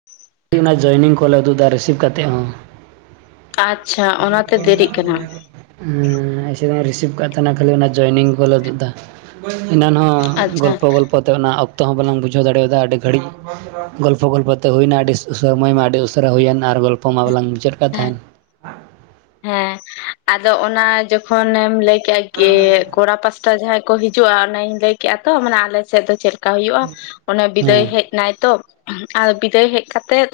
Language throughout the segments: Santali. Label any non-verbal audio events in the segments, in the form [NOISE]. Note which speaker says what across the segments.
Speaker 1: [INAUDIBLE]
Speaker 2: ᱚᱱᱟ ᱡᱚᱭᱮᱱᱤᱝ ᱠᱚᱞᱮ ᱩᱫᱩᱜ ᱫᱟ ᱨᱤᱥᱤᱵᱷ ᱠᱟᱛᱮᱜ ᱦᱚᱸ
Speaker 1: ᱟᱪᱪᱷᱟ᱾ ᱚᱱᱟᱛᱮ ᱫᱮᱨᱤᱜ ᱠᱟᱱᱟ
Speaker 2: ᱦᱮᱸ ᱪᱮᱫᱟᱜ ᱨᱤᱥᱤᱵᱷ ᱠᱟᱜ ᱛᱟᱦᱮᱱᱟ ᱠᱷᱟᱹᱞᱤ ᱚᱱᱟ ᱡᱚᱭᱮᱱᱤᱝ ᱠᱚᱞᱮ ᱩᱫᱩᱜ ᱫᱟ ᱮᱱᱟᱱ ᱦᱚᱸ
Speaker 1: ᱟᱪᱪᱷᱟ
Speaker 2: ᱜᱚᱞᱯᱚ ᱜᱚᱞᱯᱚ ᱯᱚᱛᱮ ᱚᱱᱟ ᱚᱠᱛᱚ ᱦᱚᱸ ᱵᱟᱞᱟᱝ ᱵᱩᱡᱷᱟᱹᱣ ᱫᱟᱲᱮᱭᱟᱫᱟ ᱟᱹᱰᱤ ᱜᱷᱟᱹᱲᱤᱡ ᱜᱚᱞᱯᱚ ᱜᱚᱞᱯᱚ ᱛᱮ ᱦᱩᱭᱱᱟ ᱟᱹᱰᱤ ᱥᱚᱢᱚᱭ ᱢᱟ ᱟᱹᱰᱤ ᱩᱥᱟᱹ ᱩᱥᱟᱹᱨᱟ ᱦᱩᱭᱮᱱ ᱟᱨ ᱜᱚᱞᱯᱚ ᱢᱟ ᱵᱟᱞᱟᱝ ᱢᱩᱪᱟᱹᱫ
Speaker 1: ᱦᱮᱸ
Speaker 2: ᱛᱟᱦᱮᱱ
Speaker 1: ᱦᱮᱸ ᱟᱫᱚ ᱚᱱᱟ ᱡᱚᱠᱷᱚᱱᱮᱢ ᱞᱟᱹᱭᱠᱮᱜᱼᱟ ᱠᱮ ᱠᱚᱲᱟ ᱯᱟᱥ ᱛᱟ ᱡᱟᱦᱟᱸᱭ ᱠᱚ ᱦᱤᱡᱩᱜᱼᱟ ᱚᱱᱟᱧ ᱞᱟᱹᱭ ᱠᱮᱜ ᱟᱛᱚ ᱢᱟᱱᱮ ᱟᱞᱮᱥᱮᱫ ᱫᱚ ᱪᱮᱫ ᱞᱮᱠᱟ ᱦᱩᱭᱩᱜᱼᱟ ᱚᱱᱮ ᱵᱤᱫᱟᱹᱭ
Speaker 2: ᱦᱮᱸ
Speaker 1: ᱦᱮᱡ ᱱᱟᱭ ᱛᱚ ᱟᱨ ᱵᱤᱫᱟᱹᱭ ᱦᱮᱡ ᱠᱟᱛᱮᱫ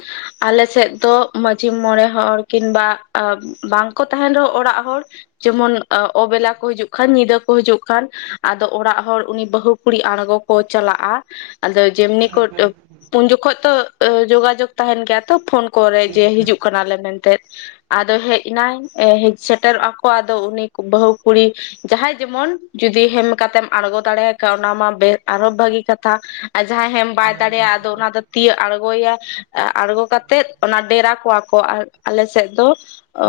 Speaker 1: ᱟᱞᱮ ᱥᱮᱫ ᱫᱚ ᱢᱟᱺᱡᱷᱤ ᱢᱚᱬᱮ ᱦᱚᱲ ᱠᱤᱱᱵᱟ ᱟ ᱵᱟᱝᱠᱚ ᱛᱟᱦᱮᱱ ᱨᱮᱦᱚᱸ ᱚᱲᱟᱜ ᱦᱚᱲ ᱡᱮᱢᱚᱱ ᱚᱵᱮᱞᱟ ᱠᱚ ᱦᱤᱡᱩᱜ ᱠᱷᱟᱱ ᱧᱤᱫᱟᱹ ᱠᱚ ᱦᱤᱡᱩᱜ ᱠᱷᱟᱱ ᱟᱫᱚ ᱚᱲᱟᱜ ᱦᱚᱲ ᱩᱱᱤ ᱵᱟᱹᱦᱩ ᱠᱩᱲᱤ ᱟᱬᱜᱚ ᱠᱚ ᱪᱟᱞᱟᱜᱼᱟ᱾ ᱟᱫᱚ ᱡᱮᱢᱱᱤ ᱠᱚ ᱩᱱ ᱡᱚᱠᱷᱚᱡ ᱛᱚ ᱡᱳᱜᱟᱡᱳᱜ ᱛᱟᱦᱮᱱ ᱜᱮᱭᱟ ᱛᱚ ᱯᱷᱳᱱ ᱠᱚᱨᱮ ᱡᱮ ᱦᱤᱡᱩᱜ ᱠᱟᱱᱟᱞᱮ ᱢᱮᱱᱛᱮ ᱟᱫᱚ ᱦᱮᱡ ᱮᱱᱟᱭ ᱦᱮᱡ ᱥᱮᱴᱮᱨᱚᱜ ᱟᱠᱚ ᱟᱫᱚ ᱩᱱᱤ ᱵᱟᱹᱦᱩ ᱠᱩᱲᱤ ᱡᱟᱦᱟᱸᱭ ᱡᱮᱢᱚᱱ ᱡᱩᱫᱤ ᱦᱮᱢ ᱠᱟᱛᱮᱢ ᱟᱬᱜᱚ ᱫᱟᱲᱮᱭᱟᱭ ᱠᱟᱣᱱᱟ ᱚᱱᱟ ᱢᱟ ᱵᱮᱥ ᱟᱨᱦᱚ ᱵᱷᱟᱹᱜᱤ ᱠᱟᱛᱷᱟ᱾ ᱟᱨ ᱡᱟᱦᱟᱸᱭ ᱦᱮᱢ ᱵᱟᱭ ᱫᱟᱲᱮᱭᱟᱜᱼᱟ ᱟᱫᱚ ᱚᱱᱟ ᱫᱚ ᱛᱤᱭᱟᱹᱜ ᱟᱬᱜᱚᱭᱟ ᱟᱬᱜᱚ ᱠᱟᱛᱮᱫ ᱚᱱᱟ ᱰᱮᱨᱟ ᱠᱚᱣᱟ᱾ ᱠᱚ ᱟᱨ ᱟᱞᱮ ᱥᱮᱫ ᱫᱚ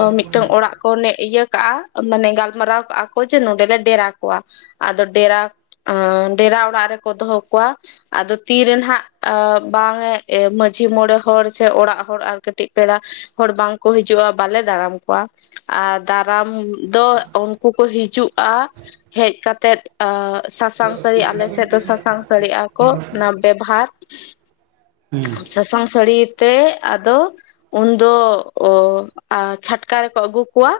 Speaker 1: ᱢᱤᱫᱴᱟᱝ ᱚᱲᱟᱜ [UNINTELLIGIBLE] ᱤᱭᱟᱹ ᱠᱟᱜᱼᱟ ᱢᱟᱱᱮ ᱜᱟᱞᱢᱟᱨᱟᱣ ᱠᱟᱜᱼᱟ ᱠᱚ ᱡᱮ ᱱᱚᱰᱮᱞᱮ ᱰᱮᱨᱟ ᱠᱚᱣᱟ᱾ ᱟᱫᱚ ᱰᱮᱨᱟ ᱰᱮᱨᱟ ᱚᱲᱟᱜ ᱨᱮᱠᱚ ᱫᱚᱦᱚ ᱠᱚᱣᱟ᱾ ᱟᱫᱚ ᱛᱤᱨᱮ ᱱᱟᱜ ᱵᱟᱝ ᱮ ᱢᱟᱺᱡᱷᱤ ᱢᱚᱬᱮ ᱦᱚᱲ ᱥᱮ ᱚᱲᱟᱜ ᱦᱚᱲ ᱟᱨ ᱠᱟᱹᱴᱤᱡ ᱯᱮᱲᱟ ᱦᱚᱲ ᱵᱟᱝᱠᱚ ᱦᱤᱡᱩᱜᱼᱟ ᱵᱟᱞᱮ ᱫᱟᱲᱟᱢ ᱠᱚᱣᱟ᱾ ᱟᱨ ᱫᱟᱨᱟᱢ ᱫᱚ ᱩᱱᱠᱩ ᱠᱚ ᱦᱤᱡᱩᱜᱼᱟ᱾ ᱦᱮᱡ ᱠᱟᱛᱮᱜ ᱟ ᱥᱟᱥᱟᱝ ᱥᱟᱹᱨᱤ ᱟᱞᱮ ᱥᱮᱫ ᱫᱚ ᱥᱟᱥᱟᱝ ᱥᱟᱹᱨᱤᱜᱼᱟ ᱠᱚ ᱚᱱᱟ ᱯᱮᱵᱷᱟᱨ
Speaker 2: ᱦᱩᱸ
Speaker 1: ᱥᱟᱥᱟᱝ ᱥᱟᱹᱲᱤ ᱛᱮ ᱟᱫᱚ ᱩᱱᱫᱚ, ᱚ ᱟᱨ ᱪᱷᱟᱴᱠᱟ ᱨᱮᱠᱚ ᱟᱹᱜᱩ ᱠᱚᱣᱟ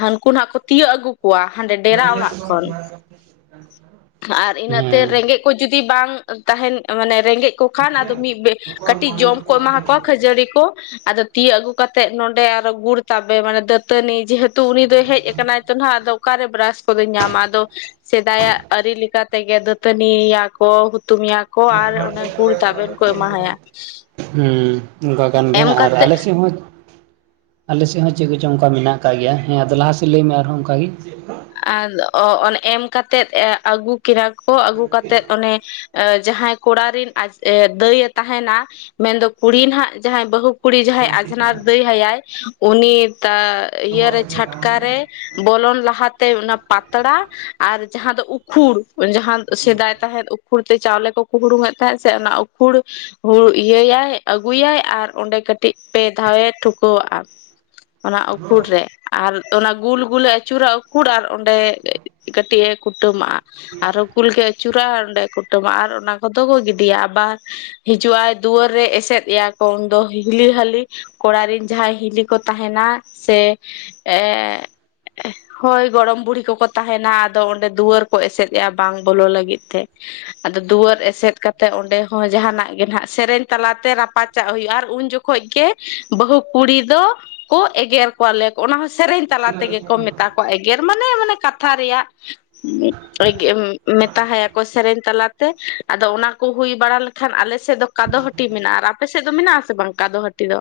Speaker 1: ᱦᱟᱹᱱᱠᱩ ᱱᱟᱦᱜ ᱠᱚ ᱛᱤᱭᱳᱟᱹᱜ ᱟᱹᱜᱩ ᱠᱩᱣᱟ ᱦᱟᱸᱰᱮ ᱰᱮᱨᱟ ᱚᱲᱟᱜ ᱠᱷᱚᱱ᱾
Speaker 2: [INAUDIBLE]
Speaker 1: ᱟᱨ ᱤᱱᱟᱹᱜ ᱛᱮ
Speaker 2: ᱦᱮᱸ
Speaker 1: ᱨᱮᱸᱜᱮᱡ ᱠᱚ ᱡᱩᱫᱤ ᱵᱟᱝ ᱛᱟᱦᱮᱱ ᱢᱟᱱᱮ ᱨᱮᱸᱜᱮᱡ ᱠᱚ ᱠᱷᱟᱱ ᱟᱫᱚ ᱢᱤᱫ ᱠᱟᱹᱴᱤᱡ ᱡᱚᱢ ᱠᱚ ᱮᱢᱟ ᱠᱚᱣᱟ ᱠᱷᱟᱹᱡᱟᱹᱲᱤ ᱠᱚ᱾ ᱟᱫᱚ ᱛᱤ ᱟᱹᱜᱩ ᱠᱟᱛᱮᱜ ᱱᱚᱰᱮ ᱟᱨᱚ ᱜᱩᱲ ᱛᱟᱵᱮ ᱢᱟᱱᱮ ᱫᱟᱹᱛ ᱫᱟᱹᱛᱟᱹᱱᱤ ᱡᱮᱦᱮᱛᱩ ᱩᱱᱤ ᱫᱚᱭ ᱦᱮᱡ ᱠᱟᱱᱟᱭ ᱛᱚ ᱦᱟᱜ ᱟᱫᱚ ᱚᱠᱟᱨᱮ ᱵᱨᱟᱥ ᱠᱚᱫᱚᱭ ᱧᱟᱢᱟ ᱟᱫᱚ ᱥᱮᱫᱟᱭᱟᱜ ᱟᱹᱨᱤ ᱞᱮᱠᱟᱛᱮᱜᱮ ᱫᱟᱹᱛᱟᱹᱱᱤᱭᱤᱭᱟ ᱠᱚ, ᱦᱩᱛᱩᱢ ᱭᱟᱠᱚ, ᱟᱨ ᱚᱱᱮ ᱜᱩᱲ ᱛᱟᱵᱮᱱ ᱠᱚ ᱮᱢᱟᱦᱟᱭᱟ᱾ [INAUDIBLE]
Speaker 2: ᱦᱮᱸ ᱚᱱᱠᱟ ᱠᱟᱱ ᱜᱮᱭᱟ
Speaker 1: ᱮᱢ
Speaker 2: ᱟᱨ
Speaker 1: ᱠᱟᱛᱮᱜ
Speaker 2: ᱟᱞᱮ ᱥᱮᱫ ᱦᱚᱸ ᱟᱞᱮᱥᱮᱫ ᱦᱚᱸ ᱪᱮᱫ ᱠᱚᱪᱚᱝ ᱚᱱᱠᱟ ᱢᱮᱱᱟᱜ ᱟᱠᱟᱟᱜ ᱜᱮᱭᱟ ᱦᱮᱸ ᱟᱫᱚ ᱞᱟᱦᱟᱮᱫ ᱞᱟᱹᱭᱢᱮ ᱟᱨᱦᱚᱸ ᱚᱱᱠᱟᱜ ᱜᱮ᱾
Speaker 1: ᱟᱨ ᱚᱱ ᱮᱢ ᱠᱟᱛᱮᱫ ᱟᱹᱜᱩ ᱠᱤᱱᱟ ᱠᱚ ᱟᱹᱜᱩ ᱠᱟᱛᱮᱫ ᱚᱱᱮ ᱡᱟᱦᱟᱸᱭ ᱠᱚᱲᱟ ᱨᱮᱱ ᱟᱡ ᱫᱟᱹᱭᱮ ᱛᱟᱦᱮᱱᱟ ᱢᱮᱱᱫᱚ ᱠᱩᱲᱤ ᱱᱟᱦᱟᱜ ᱡᱟᱦᱟᱸᱭ ᱵᱟᱹᱦᱩ ᱠᱩᱲᱤ ᱡᱟᱦᱟᱸᱭ ᱟᱡᱽᱷᱱᱟᱨ ᱫᱟᱹᱭ ᱟᱭᱟᱭ ᱩᱱᱤ ᱤᱭᱟᱹᱨᱮ ᱪᱷᱟᱴᱠᱟ ᱨᱮ ᱵᱚᱞᱚᱱ ᱞᱟᱦᱟᱛᱮ ᱚᱱᱟ ᱯᱟᱛᱲᱟ ᱟᱨ ᱡᱟᱦᱟᱸ ᱫᱚ ᱩᱫ ᱠᱷᱩᱲ ᱡᱟᱦᱟᱸ ᱥᱮᱫᱟᱭ ᱛᱟᱦᱮᱸᱫ ᱩᱠᱷᱩᱲ ᱛᱮ ᱪᱟᱣᱞᱮ ᱠᱚ ᱠᱚ ᱦᱩᱲᱩᱝᱮᱫ ᱛᱟᱦᱮᱸᱫ ᱥᱮ ᱚᱱᱟ ᱩᱠᱷᱩᱲ ᱦᱩᱲᱩ ᱤᱭᱟᱹᱭᱟᱭ ᱟᱹᱜᱩᱭᱟᱭ ᱟᱨ ᱚᱸᱰᱮ ᱠᱟᱹᱴᱤᱡ ᱯᱮ ᱫᱷᱟᱣᱮ ᱴᱷᱩᱠᱟᱹᱣᱟᱜᱼᱟ᱾ ᱚᱱᱟ ᱩᱠᱷᱩᱲ ᱨᱮ ᱟᱨ ᱚᱱᱟ ᱜᱩᱞ ᱜᱩᱞᱮ ᱟᱹᱪᱩᱨᱟ ᱩᱠᱩᱲ ᱟᱨ ᱚᱸᱰᱮ ᱠᱟᱹᱴᱤᱡ ᱮ ᱠᱩᱴᱟᱹᱢᱟᱜᱼᱟ ᱟᱨᱚ ᱜᱩᱞ ᱜᱮ ᱟᱹᱪᱩᱨᱟᱜᱼᱟ ᱚᱸᱰᱮ ᱠᱩᱴᱟᱹᱢᱟᱜ ᱟᱨ ᱚᱱᱟ ᱠᱚᱫᱚ ᱠᱚ ᱜᱤᱰᱤᱭᱟ ᱟᱵᱟᱨ ᱦᱤᱡᱩᱜᱼᱟᱭ ᱫᱩᱣᱟᱹᱨ ᱨᱮ ᱮᱥᱮᱫ ᱮᱭᱟ ᱠᱚ ᱩᱱ ᱫᱚ ᱦᱤᱞᱤ ᱦᱟᱹᱞᱤ ᱠᱚᱲᱟ ᱨᱮᱱ ᱡᱟᱦᱟᱸᱭ ᱦᱤᱞᱤ ᱠᱚ ᱛᱟᱦᱮᱱᱟ, ᱥᱮ ᱮ ᱦᱳᱭ ᱜᱚᱲᱚᱢ ᱵᱩᱲᱦᱤ ᱠᱚᱠᱚ ᱛᱟᱦᱮᱱᱟ ᱟᱫᱚ ᱚᱸᱰᱮ ᱫᱩᱣᱟᱹᱨ ᱠᱚ ᱮᱥᱮᱫ ᱮᱼᱟ ᱵᱟᱝ ᱵᱚᱞᱚ ᱞᱟᱹᱜᱤᱫ ᱛᱮ᱾ ᱟᱫᱚ ᱫᱩᱣᱟᱹᱨ ᱮᱥᱮᱫ ᱠᱟᱛᱮ ᱚᱸᱰᱮ ᱦᱚᱸ ᱡᱟᱦᱟᱱᱟᱜ ᱜᱮ ᱦᱱᱟᱜ ᱥᱮᱨᱮᱧ ᱛᱟᱞᱟᱛᱮ ᱨᱟᱯᱟᱪᱟᱜ ᱦᱩᱭᱩᱜᱼᱟ ᱟᱨ ᱩᱱ ᱡᱚᱠᱷ ᱠᱷᱚᱡ ᱜᱮ ᱵᱟᱹᱦᱩ ᱠᱩᱲᱤ ᱫᱚᱠᱚ ᱮᱜᱮᱨ ᱠᱚᱣᱟ, ᱞᱮ ᱚᱱᱟ ᱦᱚᱸ ᱥᱮᱨᱮᱧ ᱛᱟᱞᱟ ᱛᱮᱜᱮ ᱠᱚ ᱢᱮᱛ ᱛᱟ ᱠᱚ ᱮᱜᱮᱨ ᱢᱟᱱᱮ ᱢᱟᱱᱮ ᱠᱟᱛᱷᱟ ᱨᱮᱭᱟᱜ᱾ ᱢᱮᱛᱟ ᱦᱟᱭᱟᱠᱚ ᱥᱮᱨᱮᱧ ᱛᱟᱞᱟᱛᱮ ᱟᱫᱚ ᱚᱱᱟ ᱠᱚ ᱦᱩᱭ ᱵᱟᱲᱟ ᱞᱮᱠᱷᱟᱱ ᱟᱞᱮᱥᱮᱫ ᱫᱚ ᱠᱟᱫ ᱦᱟᱹᱴᱤ ᱢᱮᱱᱟᱜᱼᱟ ᱟᱨ ᱟᱯᱮ ᱥᱮᱫ ᱫᱚ ᱢᱮᱱᱟᱜᱼᱟ ᱟᱥᱮ ᱵᱟᱝ ᱠᱟᱫ ᱦᱟᱟᱹᱴᱤ ᱫᱚ?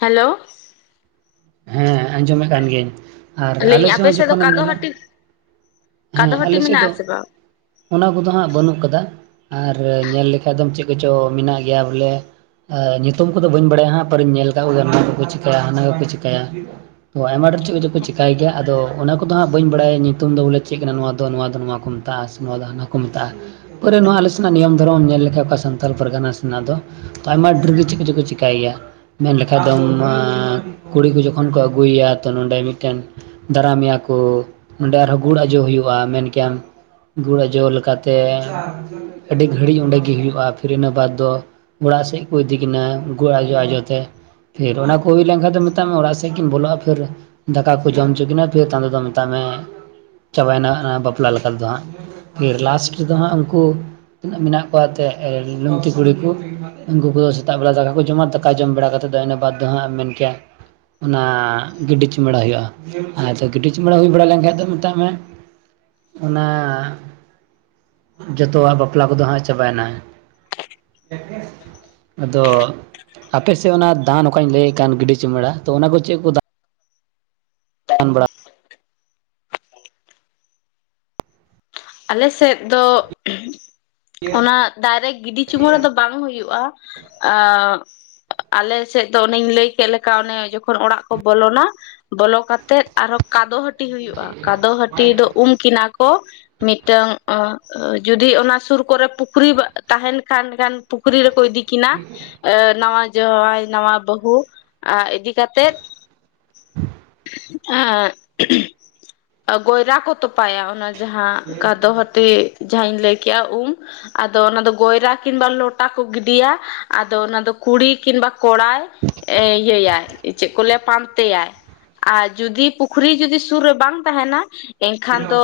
Speaker 1: ᱦᱮᱞᱳᱣ᱾
Speaker 2: ᱦᱮᱸ ᱟᱸᱡᱚᱢᱮᱜ ᱠᱟᱱ ᱜᱤᱭᱟᱹᱧ, ᱟᱨ ᱟᱞᱮ
Speaker 1: ᱞᱟᱹᱭᱟᱹᱧ
Speaker 2: ᱥᱮᱫ
Speaker 1: ᱟᱯᱮ
Speaker 2: ᱦᱚᱸ ᱡᱚᱠᱷᱚᱱᱮᱢ ᱧᱮᱞᱟ
Speaker 1: ᱠᱟᱫᱩ
Speaker 2: ᱦᱮᱸ
Speaker 1: ᱦᱴᱤ
Speaker 2: ᱟᱞᱮ ᱥᱮᱫ
Speaker 1: ᱢᱮᱱᱟᱜᱼᱟ
Speaker 2: ᱫᱚ
Speaker 1: ᱟᱥᱮ ᱵᱟᱝ?
Speaker 2: ᱚᱱᱟ ᱠᱚᱫᱚ ᱦᱟᱸᱜ ᱵᱟᱹᱱᱩᱜ ᱠᱟᱫᱟ ᱟᱨ ᱧᱮᱞ ᱞᱮᱠᱟᱱᱡ ᱫᱚ ᱪᱮᱫ ᱠᱚᱪᱚ ᱢᱮᱱᱟᱜ ᱜᱮᱭᱟ ᱵᱚᱞᱮ ᱧᱩᱛᱩᱢ ᱠᱚᱫᱚ ᱵᱟᱹᱭ ᱵᱟᱟᱭ ᱦᱟᱸᱜ ᱯᱟᱨᱮᱧ ᱧᱮᱞ ᱠᱫ ᱠᱚᱜᱮᱭᱟ ᱠᱚᱠᱚ ᱪᱤᱠᱟᱹᱭᱟ ᱦᱟᱱᱟ ᱠᱚ ᱪᱤᱜ ᱠᱟᱭᱟ ᱟᱭᱢᱟ ᱰᱷᱮᱨ ᱪᱮᱫ ᱪᱮᱠᱟᱭᱟ ᱜᱮᱭᱟ ᱟᱫᱚ ᱟᱱ ᱠᱚᱫᱚ ᱦᱟᱸᱜ ᱵᱟᱹᱧ ᱵᱟᱲᱟᱭᱟ ᱧᱩᱛᱩᱢ ᱫᱚ [UNINTELLIGIBLE] ᱵᱚᱞᱮ ᱪᱮᱫ ᱠᱟᱱᱟ ᱱᱚᱣᱟ ᱫᱚ ᱱᱚᱣᱟ ᱫᱚ ᱱᱚᱣᱟ ᱠᱚ ᱢᱮᱛᱟᱜᱼᱟ ᱥᱮ ᱱᱚᱣᱟ ᱫᱚ ᱦᱟᱱᱟ ᱠᱚ ᱢᱮᱛᱟᱜᱼᱟ᱾ ᱯᱚᱨᱮ ᱱᱚᱣᱟ ᱟᱞᱮᱥᱱᱟᱜ ᱱᱤᱭᱚᱢ ᱫᱷᱚᱨᱚᱢ ᱧᱮᱞ ᱞᱮᱠᱷᱟᱱᱡ ᱚᱠᱟ ᱥᱟᱱᱛᱟᱞ ᱯᱟᱨᱜᱟᱱᱟ ᱨᱮᱱᱟᱜ ᱫᱚ ᱟᱭᱢᱟ ᱰᱷᱮᱨ ᱜᱮ ᱪᱮᱫ ᱠᱚ ᱪᱚ ᱪᱤᱠᱟᱹᱭ ᱜᱮᱭᱟ ᱢᱮᱱ ᱞᱮᱠᱷᱟᱡ ᱫᱚᱢ ᱟᱸ ᱠᱩᱲᱤ ᱠᱚ ᱡᱚᱠᱷᱚᱱ ᱠᱚ ᱟᱹᱜᱩᱭᱮᱭᱟ ᱛᱚ ᱱᱚᱸᱰᱮ ᱢᱤᱫᱴᱮᱱ ᱫᱟᱨᱟᱢᱮᱭᱟ ᱠᱚ ᱚᱸᱰᱮ ᱟᱨᱦᱚᱸ ᱜᱩᱲ ᱟᱡᱚ ᱦᱩᱭᱩᱜᱼᱟ ᱢᱮᱱ ᱠᱮᱟᱢ ᱜᱩᱲ ᱟᱡᱚ ᱞᱮᱠᱟᱛᱮ ᱟᱹᱰᱤ ᱜᱷᱟᱹᱲᱤᱡ ᱚᱸᱰᱮ ᱜᱮ ᱦᱩᱭᱩᱜᱼᱟ ᱯᱷᱤᱨ ᱤᱱᱟᱹ ᱵᱟᱫ ᱫᱚ, ᱚᱲᱟᱜ ᱥᱮᱫ ᱠᱚ ᱤᱫᱤ ᱠᱤᱱᱟ ᱜᱩᱲ ᱟᱡᱚ ᱟᱡᱚ ᱛᱮ ᱯᱷᱤᱨ ᱚᱱᱟᱠᱚ ᱦᱩᱭ ᱞᱮᱱᱠᱷᱟᱱ ᱫᱚ, ᱛᱟᱜ ᱢᱮ ᱚᱲᱟᱜ ᱥᱮ ᱠᱤᱱ ᱵᱚᱞᱚᱼᱟ ᱯᱷᱤᱨ ᱫᱷᱟᱠᱟ ᱠᱚ ᱡᱚᱢ ᱪᱩᱠᱤᱱᱟ ᱯᱷᱤᱨ ᱛᱚᱭᱚᱢ ᱛᱮ ᱛᱮᱫᱚ ᱢᱮᱚᱟᱜ ᱢᱮ ᱪᱟᱵᱟᱭᱱᱟ ᱵᱟᱯᱞᱟ ᱞᱮᱠᱟ ᱛᱮᱫᱚ ᱦᱟᱸᱜ ᱯᱷᱤᱨ ᱞᱟᱥᱴ ᱨᱮᱫᱚ ᱦᱟᱸᱜ ᱩᱝᱠᱩ ᱛᱤᱱᱟᱹᱜ ᱢᱮᱱᱟᱜ ᱠᱚᱣᱟ ᱮᱱᱮᱫ ᱞᱩᱢᱛᱤ ᱠᱩᱲᱤ ᱠᱚ ᱩᱱᱠᱩ ᱠᱚᱫᱚ ᱥᱮᱛᱟᱜ ᱵᱮᱲᱟ ᱫᱟᱠᱟ ᱠᱚ ᱡᱚᱢᱟ ᱛᱟ ᱠᱟ ᱡᱚᱢᱲᱟ ᱠᱟᱛᱮᱫ ᱫᱚ ᱤᱱᱟᱹ ᱵᱟᱫᱽ ᱫᱚ ᱦᱟᱸᱜ ᱮᱢ ᱢᱮᱱ ᱠᱮᱭᱟ ᱚᱱᱟ ᱜᱤᱰᱤᱡ ᱪᱩᱢᱟᱹᱲᱟ ᱦᱩᱭᱩᱜᱼᱟ ᱟ ᱜᱤᱰᱤ ᱪᱩᱢᱟᱹᱲᱟ ᱦᱩᱭ ᱵᱟᱲᱟ ᱞᱮᱱᱠᱟᱱᱡ ᱫᱚ ᱢᱮᱛᱟᱜ ᱢᱮ ᱚᱱᱟ ᱡᱚᱛᱚᱣᱟᱜ ᱵᱟᱯᱞᱟ ᱠᱚᱫᱚ ᱦᱟᱸᱜ ᱪᱟᱵᱟᱭᱱᱟ᱾ [UNINTELLIGIBLE] ᱟᱫᱚ ᱟᱯᱮ ᱥᱮᱫ ᱚᱱᱟ ᱫᱟᱱ ᱚᱠᱟᱧ ᱞᱟᱹᱭᱮᱫ ᱠᱟᱱ ᱜᱤᱰᱤ ᱪᱩᱢᱟᱹᱲᱟ ᱛᱚ ᱚᱱᱟ ᱠᱚ ᱪᱮᱫ ᱠᱚ ᱫᱟ ᱟᱱ ᱵᱟᱲᱟ
Speaker 1: ᱟᱞᱮ ᱥᱮᱫ ᱫᱚ
Speaker 2: ᱪᱮᱫ
Speaker 1: ᱫᱟᱨᱮ ᱜᱤᱰᱤ ᱪᱩᱢᱟᱹᱲᱟ ᱫᱚ ᱵᱟᱝ ᱦᱩᱭᱩᱜᱼᱟ ᱮ ᱟᱞᱮᱥᱮᱫ ᱫᱚ ᱚᱱᱮᱧ ᱞᱟᱹᱭ ᱠᱮᱫ ᱞᱮᱠᱟ ᱚᱱᱮ ᱡᱚᱠᱷᱚᱱ ᱚᱲᱟᱜ ᱠᱚ ᱵᱚᱞᱚᱱᱟ ᱵᱚᱞᱚ ᱠᱟᱛᱮᱜ ᱟᱨᱦᱚᱸ ᱠᱟᱫᱚ ᱦᱟᱹᱴᱤ ᱦᱩᱭᱩᱜᱼᱟ ᱠᱟᱫᱚ ᱦᱟᱹᱴᱤ ᱫᱚ ᱩᱢ ᱠᱤᱱᱟ ᱠᱚ᱾ ᱢᱤᱫᱴᱟᱝ ᱡᱩᱫᱤ ᱚᱱᱟ ᱥᱩᱨ ᱠᱚᱨᱮ ᱯᱩᱠᱷᱨᱤ ᱛᱟᱦᱮᱸᱱ ᱠᱷᱟᱱ ᱠᱷᱟᱱ ᱯᱩᱠᱷᱨᱤ ᱨᱮᱠᱚ ᱤᱫᱤ ᱠᱤᱱᱟ ᱮ ᱱᱟᱣᱟ ᱡᱟᱶᱟᱭ ᱱᱟᱣᱟ ᱵᱟᱹᱦᱩ ᱤᱫᱤ ᱠᱟᱛᱮᱜ ᱜᱚᱭᱨᱟ ᱠᱚ ᱛᱚᱯᱟᱭᱟ ᱚᱱᱟ ᱡᱟᱦᱟᱸ, ᱠᱟᱫᱚ ᱦᱟᱹᱴᱤ ᱡᱟᱦᱟᱸᱧ ᱞᱟᱹᱭ ᱠᱮᱜᱼᱟ ᱩᱢ ᱟᱫᱚ ᱚᱱᱟᱫᱚ ᱜᱚᱭᱨᱟ ᱠᱤᱢᱵᱟ ᱞᱚᱴᱟ ᱠᱚ ᱜᱤᱰᱤᱭᱟ ᱟᱫᱚ ᱚᱱᱟᱫᱚ ᱠᱩᱲᱤ ᱠᱤᱢᱵᱟ ᱠᱚᱲᱟᱭ ᱤᱭᱟᱹᱟᱭ ᱪᱮᱫ ᱠᱚ ᱞᱮᱭᱟ ᱯᱟᱢᱛᱮᱭᱟᱭ᱾ ᱟᱨ ᱡᱩᱫᱤ ᱯᱩᱠᱷᱨᱤ ᱡᱩᱫᱤ ᱥᱩᱨ ᱨᱮ ᱵᱟᱝ ᱛᱟᱦᱮᱸᱱᱟ ᱮᱱᱠᱷᱟᱱ ᱫᱚ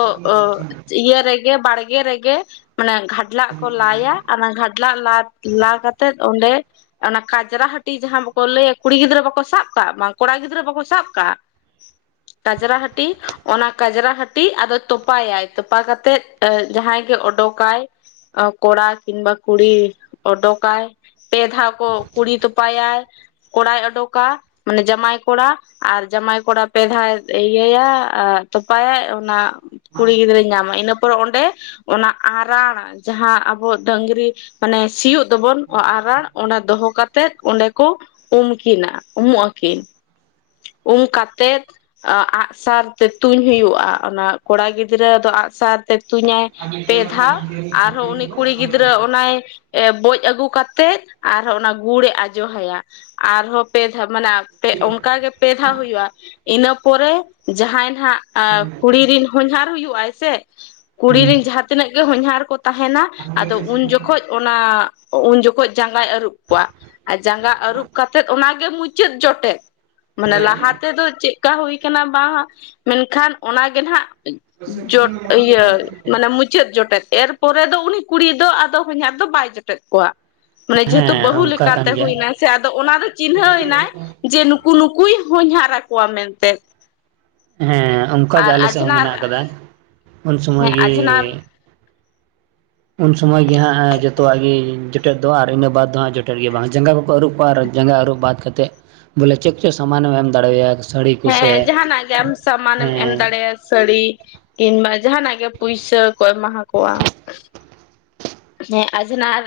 Speaker 1: ᱤᱭᱟᱹ ᱨᱮᱜᱮ ᱵᱟᱲᱜᱮ ᱨᱮᱜᱮ ᱢᱟᱱᱮ ᱜᱷᱟᱰᱞᱟᱜ ᱠᱚ ᱞᱟᱭᱟ᱾ ᱚᱱᱟ ᱜᱷᱟᱰᱞᱟᱜ ᱞᱟ ᱞᱟ ᱠᱟᱛᱮᱜ ᱚᱸᱰᱮ ᱚᱱᱟ ᱠᱟᱡᱽᱨᱟ ᱦᱟᱹᱴᱤ ᱡᱟᱦᱟᱸ ᱵᱟᱠᱚ ᱞᱟᱹᱭᱟ ᱠᱩᱲᱤ ᱜᱤᱫᱽᱨᱟᱹ ᱵᱟᱠᱚ ᱥᱟᱵ ᱠᱟᱜ ᱵᱟᱝ ᱠᱚᱲᱟ ᱜᱤᱫᱽᱨᱟᱹ ᱵᱟᱠᱚ ᱥᱟᱵ ᱠᱟᱜᱼᱟ ᱠᱟᱡᱽᱨᱟ ᱦᱟᱹᱴᱤ ᱚᱱᱟ ᱠᱟᱡᱽᱨᱟ ᱦᱟᱹᱴᱤ ᱟᱫᱚᱭ ᱛᱚᱯᱟᱭᱟᱭ᱾ ᱛᱚᱯᱟ ᱠᱟᱛᱮᱜ ᱡᱟᱦᱟᱸᱭ ᱜᱮ ᱚᱰᱳᱠᱟᱭ᱾ ᱠᱚᱲᱟ ᱠᱤᱱᱵᱟ ᱠᱩᱲᱤ ᱚᱰᱚᱠᱟᱭ᱾ ᱯᱮ ᱫᱷᱟᱣ ᱠᱚ ᱠᱩᱲᱤ ᱛᱚᱯᱟᱭᱟᱭ ᱠᱚᱲᱟᱭ ᱚᱰᱩᱠᱟ ᱢᱟᱱᱮ ᱡᱟᱢᱟᱭ ᱠᱚᱲᱟ᱾ ᱟᱨ ᱡᱟᱢᱟᱭ ᱠᱚᱲᱟ ᱯᱮ ᱫᱷᱟᱣ ᱤᱭᱟᱹᱭᱟ ᱛᱚᱯᱟᱭᱟᱭ ᱚᱱᱟ ᱠᱩᱲᱤ ᱜᱤᱫᱽᱨᱟᱹ ᱤᱱᱟᱹ ᱯᱚᱨᱮ ᱚᱸᱰᱮ ᱚᱱᱟ ᱟᱨᱟᱲ ᱡᱟᱦᱟᱸ ᱟᱵᱚ ᱰᱟᱝᱨᱤ ᱢᱟᱱᱮ ᱥᱤᱭᱳᱜ ᱫᱚᱵᱚᱱ ᱟᱨᱟᱲ ᱚᱱᱟ ᱫᱚᱦᱚ ᱠᱟᱛᱮᱫ ᱚᱸᱰᱮ ᱠᱚ ᱩᱢᱠᱤᱱᱟ ᱩᱢᱩᱜ ᱟᱹᱠᱤᱱ᱾ ᱩᱢ ᱠᱟᱛᱮᱫ ᱟᱸᱜ‌ ᱥᱟᱨ ᱛᱮ ᱛᱩᱧ ᱦᱩᱭᱩᱜᱼᱟ ᱚᱱᱟ ᱠᱚᱲᱟ ᱜᱤᱫᱽᱨᱟᱹ ᱫᱚ ᱟᱸᱜ ᱥᱟᱨ ᱛᱩᱧᱟᱭ ᱯᱮ ᱫᱷᱟᱣ ᱟᱨᱦᱚᱸ ᱩᱱᱤ ᱠᱩᱲᱤ ᱜᱤᱫᱽᱨᱟᱹ ᱚᱱᱟᱭ ᱵᱚᱡ ᱟᱹᱜᱩ ᱠᱟᱛᱮᱜ ᱟᱨᱦᱚᱸ ᱚᱱᱟ ᱜᱩᱲ ᱮ ᱟᱡᱚ ᱦᱟᱭᱟ᱾ ᱟᱨᱦᱚᱸ ᱯᱮ ᱫᱷᱟᱣ ᱢᱟᱱᱮ ᱚᱱᱠᱟᱜ ᱜᱮ ᱯᱮ ᱫᱷᱟᱣ ᱦᱩᱭᱩᱜᱼᱟ᱾ ᱤᱱᱟᱹ ᱯᱚᱨᱮ ᱡᱟᱦᱟᱸᱭ ᱦᱟᱜ ᱠᱩᱲᱤ ᱨᱮᱱ ᱦᱚᱧᱦᱟᱨ ᱦᱩᱭᱩᱜᱟᱭ ᱥᱮ ᱠᱩᱲᱤ ᱨᱮᱱ
Speaker 2: ᱫᱟᱱ
Speaker 1: ᱡᱟᱦᱟᱸ ᱛᱤᱱᱟᱹᱜ ᱜᱮ ᱦᱚᱧᱦᱟᱨ ᱠᱚ ᱛᱟᱦᱮᱸᱱᱟ ᱟᱫᱚ ᱩᱱ ᱡᱚᱠᱷᱚᱱ ᱠᱷᱚᱡ ᱚᱱᱟ ᱩᱱ ᱡᱚᱠᱷᱚᱱ ᱡᱟᱸᱜᱟᱭ ᱟᱹᱨᱩᱵ ᱠᱚᱣᱟ᱾ ᱟᱨ ᱡᱟᱸᱜᱟ ᱟᱹᱨᱩᱵ ᱠᱟᱛᱮᱫ ᱚᱱᱟ ᱜᱮ ᱢᱩᱪᱟᱹᱫ ᱡᱚᱴᱮᱫ᱾ ᱢᱟᱱᱮ ᱞᱟᱦᱟ ᱛᱮᱫᱚ ᱪᱮᱫᱠᱟ ᱦᱩᱭ ᱠᱟᱱᱟ ᱵᱟᱝ ᱢᱮᱱᱠᱷᱟᱱ ᱚᱱᱟ ᱜᱮ ᱱᱟᱦᱟᱜ ᱡᱚᱴ ᱤᱭᱟᱹ ᱢᱟᱱᱮ ᱢᱩᱪᱟᱹᱫ ᱡᱚᱴᱮᱫ ᱮᱨᱯᱚᱨᱮ ᱫᱚ ᱩᱱᱤ ᱠᱩᱲᱤ ᱫᱚ ᱟᱫᱚ ᱦᱚᱧᱟᱨ ᱫᱚ ᱵᱟᱭ ᱡᱚᱴᱮᱫ ᱠᱚᱣᱟ ᱢᱟᱱᱮ ᱡᱮᱦᱮᱛᱩ
Speaker 2: ᱦᱮᱸ
Speaker 1: ᱵᱟᱹᱦᱩ
Speaker 2: ᱚᱱᱠᱟ
Speaker 1: ᱞᱮᱠᱟ ᱛᱮ
Speaker 2: ᱠᱟᱱ ᱜᱮᱭᱟ
Speaker 1: ᱦᱩᱭᱱᱟ ᱥᱮ ᱟᱫᱚ ᱚᱱᱟ ᱫᱚ ᱪᱤᱱᱦᱟᱹᱣ ᱮᱱᱟᱭ ᱡᱮ ᱱᱩ ᱱᱦᱠᱩ ᱱᱩᱠᱩᱭ ᱦᱚᱧᱦᱟᱨ ᱟᱠᱚᱣᱟ ᱢᱮᱱᱛᱮ᱾
Speaker 2: ᱦᱮᱸ ᱚᱱᱠᱟ ᱜᱮ
Speaker 1: ᱟᱨ
Speaker 2: ᱟᱞᱮ ᱥᱮᱫ ᱦᱚᱸ
Speaker 1: ᱟᱡᱷᱱᱟᱨ
Speaker 2: ᱢᱮᱱᱟᱜ ᱟᱠᱟᱫᱟ ᱩᱱ ᱥᱚᱢᱚᱭ
Speaker 1: ᱦᱮᱸ
Speaker 2: ᱜᱮ
Speaker 1: ᱟᱡᱷᱱᱟᱨ
Speaker 2: ᱩᱱ ᱥᱚᱢᱚᱭ ᱜᱮ ᱦᱟᱸᱜ ᱡᱚᱛᱚᱣᱟᱜ ᱜᱮ ᱡᱚᱴᱮᱫ ᱫᱚ ᱟᱨ ᱤᱱᱟᱹ ᱵᱟᱫᱽ ᱫᱚ ᱦᱟᱸᱜ ᱡᱚᱴᱮᱫ ᱜᱮ ᱵᱟᱝ ᱡᱟᱸᱜᱟ ᱠᱚ ᱟᱹᱨᱩᱵᱚᱜᱼᱟ ᱟᱨ ᱡᱟᱸᱜᱟ ᱟᱹᱨᱩᱵ ᱵᱟᱫ ᱠᱟᱛᱮᱫ ᱵᱚᱞᱮ ᱪᱮᱫ ᱪᱮᱫ ᱥᱟᱢᱟᱱ ᱮᱢ ᱫᱟᱲᱮᱣᱟᱭᱟ ᱥᱟᱹᱲᱤ
Speaker 1: ᱦᱮᱸ
Speaker 2: ᱠᱚᱥᱮ
Speaker 1: ᱡᱟᱦᱟᱱᱟᱜ ᱜᱮ ᱟᱢ ᱥᱟᱢᱟᱱᱮᱢ ᱮᱢ
Speaker 2: ᱦᱮᱸ
Speaker 1: ᱫᱟᱲᱮᱭᱟᱜᱼᱟ ᱥᱟᱹᱲᱤ᱾ ᱠᱤᱱᱵᱟ ᱡᱟᱦᱟᱱᱟᱜ ᱜᱮ ᱯᱩᱭᱥᱟᱹ ᱠᱚ ᱮᱢᱟ ᱟᱠᱚᱣᱟ᱾ ᱦᱮᱸ ᱟᱡᱷᱱᱟᱨ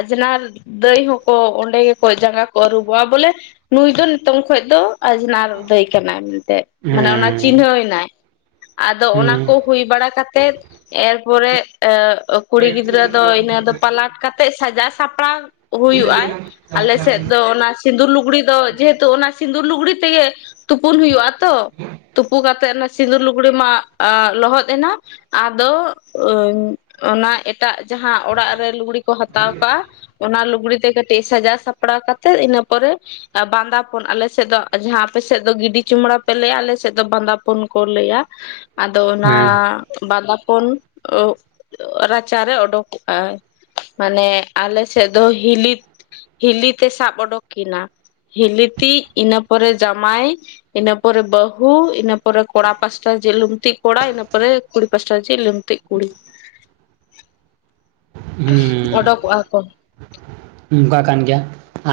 Speaker 1: ᱟᱡᱷᱱᱟᱨ ᱫᱟᱹᱭ ᱦᱚᱸᱠᱚ ᱚᱸᱰᱮ ᱜᱮᱠᱚ ᱡᱟᱸᱜᱟ ᱠᱚ ᱟᱹᱨᱩᱵᱚᱜᱼᱟ ᱵᱚᱞᱮ ᱱᱩᱭ ᱫᱚ ᱱᱤᱛᱚᱝ ᱠᱷᱚᱱ ᱫᱚ ᱟᱡᱷᱱᱟᱨ ᱫᱟᱹᱭ ᱠᱟᱱᱟᱭ ᱢᱮᱱᱛᱮ ᱢᱟᱱᱮ ᱚᱱᱟ
Speaker 2: ᱦᱮᱸ
Speaker 1: ᱪᱤᱱᱦᱟᱹᱣ ᱮᱱᱟᱭ᱾ ᱟᱫᱚ ᱚᱱᱟ ᱠᱩ
Speaker 2: ᱦᱮᱸ
Speaker 1: ᱦᱩᱭ ᱵᱟᱲᱟ ᱠᱟᱛᱮᱜ ᱮᱨᱯᱚᱨᱮ ᱠᱩᱲᱤ ᱜᱤᱫᱽᱨᱟᱹ ᱫᱚ ᱤᱱᱟᱹ ᱫᱚ
Speaker 2: [UNINTELLIGIBLE]
Speaker 1: ᱯᱟᱞᱟᱴ ᱠᱟᱛᱮ ᱥᱟᱡᱟᱣ ᱥᱟᱯᱲᱟᱣ ᱦᱩᱭᱩᱜᱼᱟ ᱟᱞᱮ ᱥᱮᱫ ᱫᱚ ᱚᱱᱟ ᱥᱤᱸᱫᱩᱨ ᱞᱩᱜᱽᱲᱤ ᱫᱚ ᱡᱮᱦᱮᱛᱩ ᱚᱱᱟ ᱥᱤᱸᱫᱩᱨ ᱞᱩᱜᱽᱲᱤ ᱛᱮᱜᱮ ᱛᱩᱯᱩᱱ ᱦᱩᱭᱩᱜᱼᱟ ᱛᱚ ᱛᱩᱯᱩ ᱠᱟᱛᱮᱜ ᱱᱟ ᱥᱤᱸᱫᱩᱨ ᱞᱩᱜᱽᱲᱤ ᱢᱟ ᱟ ᱞᱚᱦᱚᱫ ᱮᱱᱟ ᱟᱫᱚ ᱚᱱᱟ ᱮᱴᱟᱜ ᱡᱟᱦᱟᱸ ᱚᱲᱟᱜ ᱨᱮ ᱞᱩᱜᱽᱲᱤ ᱠᱚ ᱦᱟᱛᱟᱣ ᱠᱟᱜᱼᱟ ᱚᱱᱟ ᱞᱩᱜᱽᱲᱤ ᱛᱮ ᱠᱟᱹᱴᱤᱡ ᱥᱟᱡᱟ ᱥᱟᱯᱲᱟᱣ ᱠᱟᱛᱮᱫ ᱤᱱᱟᱹ ᱯᱚᱨᱮ ᱵᱟᱸᱫᱟᱯᱚᱱ ᱟᱞᱮ ᱥᱮᱫ ᱫᱚ ᱡᱟᱦᱟᱸ ᱟᱯᱮ ᱥᱮᱫ ᱫᱚ ᱜᱤᱰᱤ ᱪᱩᱢᱲᱟ ᱯᱮ ᱞᱟᱹᱭᱟ ᱟᱞᱮᱥᱮᱫ ᱫᱚ ᱵᱟᱸᱫᱟᱯ ᱯᱳᱱ ᱠᱚ ᱞᱟᱹᱭᱟ ᱟᱫᱚ ᱚᱱᱟ
Speaker 2: ᱦᱮᱸ
Speaker 1: ᱵᱟᱸᱫᱟᱯᱚᱱ ᱨᱟᱪᱟᱨᱮ ᱚᱰᱳᱠ ᱟᱭ ᱢᱟᱱᱮ ᱟᱞᱮ ᱥᱮᱫ ᱫᱚ ᱦᱤᱞᱤᱛ ᱦᱤᱞᱤᱛᱮ ᱥᱟᱵ ᱚᱰᱚᱠ ᱠᱤᱱᱟ ᱦᱤᱞᱤᱛᱤᱡ ᱤᱱᱟᱹ ᱯᱚᱨᱮ ᱡᱟᱢᱟᱭ ᱤᱱᱟᱹ ᱯᱚᱨᱮ ᱵᱟᱹᱦᱩ ᱤᱱᱟᱹ ᱯᱚᱨᱮ ᱠᱚᱲᱟ ᱯᱟᱥᱴᱟ ᱡᱮ ᱞᱩᱢᱛᱤ ᱠᱚᱲᱟ ᱤᱱᱟᱹ ᱯᱚᱨᱮ ᱠᱩᱲᱤ ᱯᱟᱦᱟᱴᱟ [UNINTELLIGIBLE] ᱞᱩᱢᱛᱤᱜ ᱠᱩᱲᱤ᱾
Speaker 2: ᱦᱩᱻᱢ
Speaker 1: ᱚᱰᱳᱠᱚᱜᱼᱟ ᱠᱚ
Speaker 2: ᱱᱚᱝᱠᱟ ᱠᱟᱱ ᱜᱮᱭᱟ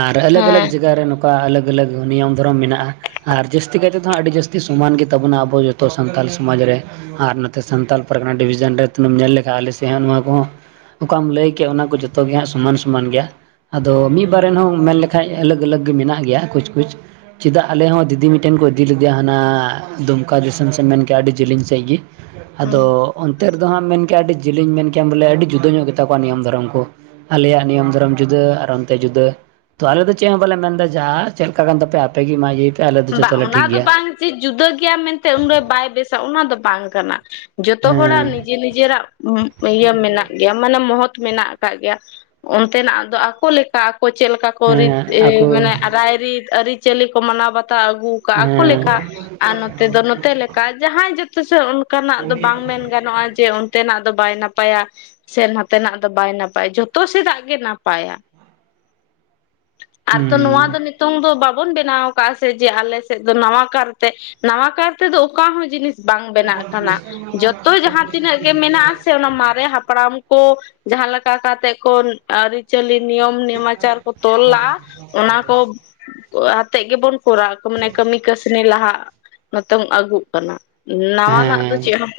Speaker 2: ᱟᱨ ᱟᱹᱞᱟᱹᱜᱽ ᱟᱹᱞᱟᱹᱜᱽ
Speaker 1: ᱦᱮᱸ
Speaker 2: ᱡᱟᱹᱜᱟ ᱨᱮ ᱠᱟ ᱟᱹᱞᱟᱹᱜᱽ ᱟᱹᱞᱟᱹᱜᱽ ᱱᱤᱭᱚᱢ ᱫᱷᱚᱨᱚᱢ ᱢᱮᱱᱟᱜᱼᱟ ᱾ ᱟᱨ ᱡᱟᱹᱥᱛᱤ ᱠᱟᱭᱛᱮ ᱫᱚ ᱦᱟᱸᱜ ᱟᱹᱰᱤ ᱡᱟᱹᱥᱛᱤ ᱥᱩᱢᱟᱱ ᱜᱤᱛᱟᱵᱚᱱᱟ ᱟᱵᱚ ᱡᱚᱛᱚ ᱥᱟᱱᱛᱟᱞ ᱥᱩᱢᱟᱡᱽ ᱨᱮ ᱾ ᱟᱨ ᱱᱚᱛᱮ ᱥᱟᱱᱛᱟᱞ ᱯᱟᱨᱜᱟᱱᱟ ᱰᱤᱵᱷᱤᱡᱚᱱ ᱨᱮ ᱛᱤᱱᱟᱹᱢ ᱧᱮᱞ ᱞᱮᱠᱷᱟ ᱟᱞᱮ ᱥᱮᱡ ᱦᱚᱸ ᱱᱚᱣᱟ ᱠᱚᱦᱚᱸ ᱚᱠᱟᱢ ᱞᱟᱹᱭ ᱠᱮᱜ ᱚᱱᱟ ᱠᱚ ᱡᱚᱛᱚ ᱜᱮ ᱦᱟᱸᱜ ᱥᱚᱢᱟᱱ ᱥᱚᱢᱟᱱ ᱜᱮᱭᱟ ᱟᱫᱚ ᱢᱤᱫ ᱵᱟᱨᱮᱱ ᱦᱚᱸ ᱢᱮᱱ ᱞᱮᱠᱷᱟᱡ ᱟᱹᱞᱟᱹᱜᱽ ᱟᱹᱞᱟᱹᱜᱽ ᱜᱮ ᱢᱮᱱᱟᱜ ᱜᱮᱭᱟ ᱠᱩᱪ ᱠᱩᱪ ᱪᱮᱫᱟᱜ ᱟᱞᱮ ᱦᱚᱸ ᱫᱤᱫᱤ ᱢᱤᱫᱴᱮᱱ ᱠᱚ ᱤᱫᱤ ᱞᱮᱫᱮᱭᱟ ᱦᱟᱱᱟ ᱫᱩᱢᱠᱟ ᱫᱤᱥᱚᱢ ᱥᱮᱫ ᱮᱢ ᱢᱮᱱᱠᱮᱭᱟ ᱟᱹᱰᱤ ᱡᱤᱞᱤᱧ ᱥᱟᱹᱦᱤᱡ ᱜᱤ
Speaker 1: ᱦᱩᱸ
Speaker 2: ᱟᱫᱚ ᱚᱱᱛᱮ ᱨᱮᱫᱚ ᱦᱟᱸᱜ ᱮᱢ ᱢᱮᱱ ᱠᱮᱜᱼᱟ ᱟᱹᱰᱤ ᱡᱤᱞᱤᱧ ᱢᱮᱱ ᱠᱮᱭᱟᱢ ᱵᱚᱞᱮ ᱟᱹᱰᱤ ᱡᱩᱫᱟᱹ ᱧᱚᱜ ᱜᱮᱛ ᱛᱟᱠᱚᱣᱟ ᱱᱤᱭᱚᱢ ᱫᱷᱚᱨᱚᱢ ᱠᱚ ᱟᱞᱮᱭᱟᱜ ᱱᱤᱭᱚᱢ ᱫᱷᱚᱨᱚᱢ ᱡᱩᱫᱟᱹ ᱟᱨ ᱚᱱᱛᱮ ᱡᱩᱫᱟᱹ ᱛᱚ ᱟᱞᱮ ᱫᱚ ᱪᱮᱫ ᱦᱚᱸ ᱵᱟᱞᱮ ᱢᱮᱱᱫᱟ ᱡᱟᱦᱟ ᱪᱮᱫ ᱞᱮᱠᱟ ᱠᱟᱱ ᱛᱟᱯᱮᱭᱟ ᱟᱯᱮ ᱜᱤ ᱢᱟ ᱤᱭᱟᱹᱭ ᱯᱮ ᱟᱞᱮ ᱫᱚ ᱡᱚᱛᱚᱞᱮ ᱴᱷᱤᱠ ᱜᱮᱭᱟ ᱾
Speaker 1: ᱪᱤᱫ ᱡᱩᱫᱟᱹ ᱜᱮᱭᱟ ᱢᱮᱱᱛᱮ ᱩᱱᱨᱮ ᱵᱟᱭ ᱵᱮᱥᱟ ᱚᱱᱟ ᱫᱚ ᱵᱟᱝ ᱠᱟᱱᱟ ᱾ ᱡᱚᱛᱚ ᱦᱚᱲᱟᱜ
Speaker 2: ᱦᱮᱸ
Speaker 1: ᱱᱤᱡᱮ ᱱᱤᱡᱮᱨᱟᱜ ᱤᱭᱟᱹ ᱢᱮᱱᱟᱜ ᱜᱮᱭᱟ ᱢᱟᱱᱮ ᱢᱚᱦᱚᱛ ᱢᱮᱱᱟᱜ ᱟᱠᱟᱜ ᱜᱮᱭᱟ ᱾ ᱚᱱᱛᱮᱱᱟᱜ ᱫᱚ ᱟᱠᱚ ᱞᱮᱠᱟ ᱟᱠᱚ ᱪᱮᱫ ᱞᱮᱠᱟ ᱠᱚ ᱨᱤᱛ
Speaker 2: ᱦᱮᱸ
Speaker 1: ᱮᱹᱻ
Speaker 2: ᱟᱠᱚ
Speaker 1: ᱢᱟᱱᱮ ᱨᱟᱭ ᱨᱤᱛ ᱟᱹᱨᱤᱪᱟᱹᱞᱤ ᱠᱚ ᱢᱟᱱᱟᱣ ᱵᱟᱛᱟᱣ ᱟᱹᱜᱩ ᱠᱟᱜ ᱟᱠᱚ
Speaker 2: ᱦᱮᱸ
Speaker 1: ᱞᱮᱠᱟ ᱟᱨ ᱱᱚᱛᱮ ᱫᱚ ᱱᱚᱛᱮ ᱞᱮᱠᱟ ᱡᱟᱸᱦᱟᱭ ᱡᱚᱛᱚ ᱥᱮᱜ ᱠᱟᱱᱟᱜ ᱫᱚ ᱵᱟᱝ ᱢᱮᱱ ᱜᱟᱱᱚᱜᱼᱟ ᱡᱮ ᱛᱮᱱᱟᱜ ᱫᱚ ᱵᱟᱭ ᱱᱟᱯᱟᱭᱟ ᱥᱮ ᱱᱟᱛᱮᱱᱟᱜ ᱫᱚ ᱵᱟᱭ ᱱᱟᱯᱟᱭ ᱡᱷᱚᱛᱚ ᱥᱮᱫᱟᱜ ᱜᱮ ᱱᱟᱯᱟᱭᱟ ᱾ ᱟᱨ ᱛᱚ ᱱᱚᱣᱟ
Speaker 2: ᱦᱩᱸ
Speaker 1: ᱫᱚ ᱱᱤ ᱱᱤᱛᱚᱝ ᱫᱚ ᱵᱟᱵᱚᱱ ᱵᱮᱱᱟᱣ ᱠᱟᱜᱼᱟ ᱥᱮ ᱡᱮ ᱟᱞᱮ ᱥᱮᱫ ᱫᱚ ᱱᱟᱣᱟ ᱠᱟᱨᱛᱮ ᱱᱟᱣᱟ ᱠᱟᱨ ᱛᱮᱫᱚ ᱚᱠᱟ ᱦᱚᱸ ᱡᱤᱱᱤᱥ ᱵᱟᱝ ᱵᱮᱱᱟᱜ ᱠᱟᱱᱟ ᱡᱚᱛᱚ ᱡᱟᱦᱟᱸ ᱛᱤᱱᱟᱹᱜ ᱜᱮ ᱢᱮᱱᱟᱜᱼᱟ ᱥᱮ ᱚᱱᱟ ᱢᱟᱨᱮ ᱦᱟᱯ ᱯᱟᱲᱟᱢ ᱠᱚ ᱡᱟᱦᱟᱸ ᱞᱮᱠᱟ ᱠᱟᱛᱮᱜ ᱠᱚ ᱟᱹᱨᱤᱪᱟᱹᱞᱤ ᱱᱤᱭᱚᱢ ᱱᱮᱢᱟᱪᱟᱨ ᱠᱚ ᱛᱚᱞ ᱞᱟᱜᱼᱟ ᱚᱱᱟ ᱠᱚ ᱟᱛᱮᱜ ᱜᱮᱵᱚᱱ ᱠᱚᱨᱟᱣ ᱟᱠᱚ ᱢᱟᱱᱮ ᱠᱟᱹᱢᱤ ᱠᱟᱹᱥᱱᱤ ᱞᱟᱦᱟᱜ ᱱᱚᱛᱚᱝ ᱟᱹᱜᱩᱜ ᱠᱟᱱᱟ ᱱᱟᱣᱟᱱᱟᱜ ᱫᱚ
Speaker 2: ᱦᱮᱸ
Speaker 1: ᱪᱮᱫ ᱦᱚ [INAUDIBLE]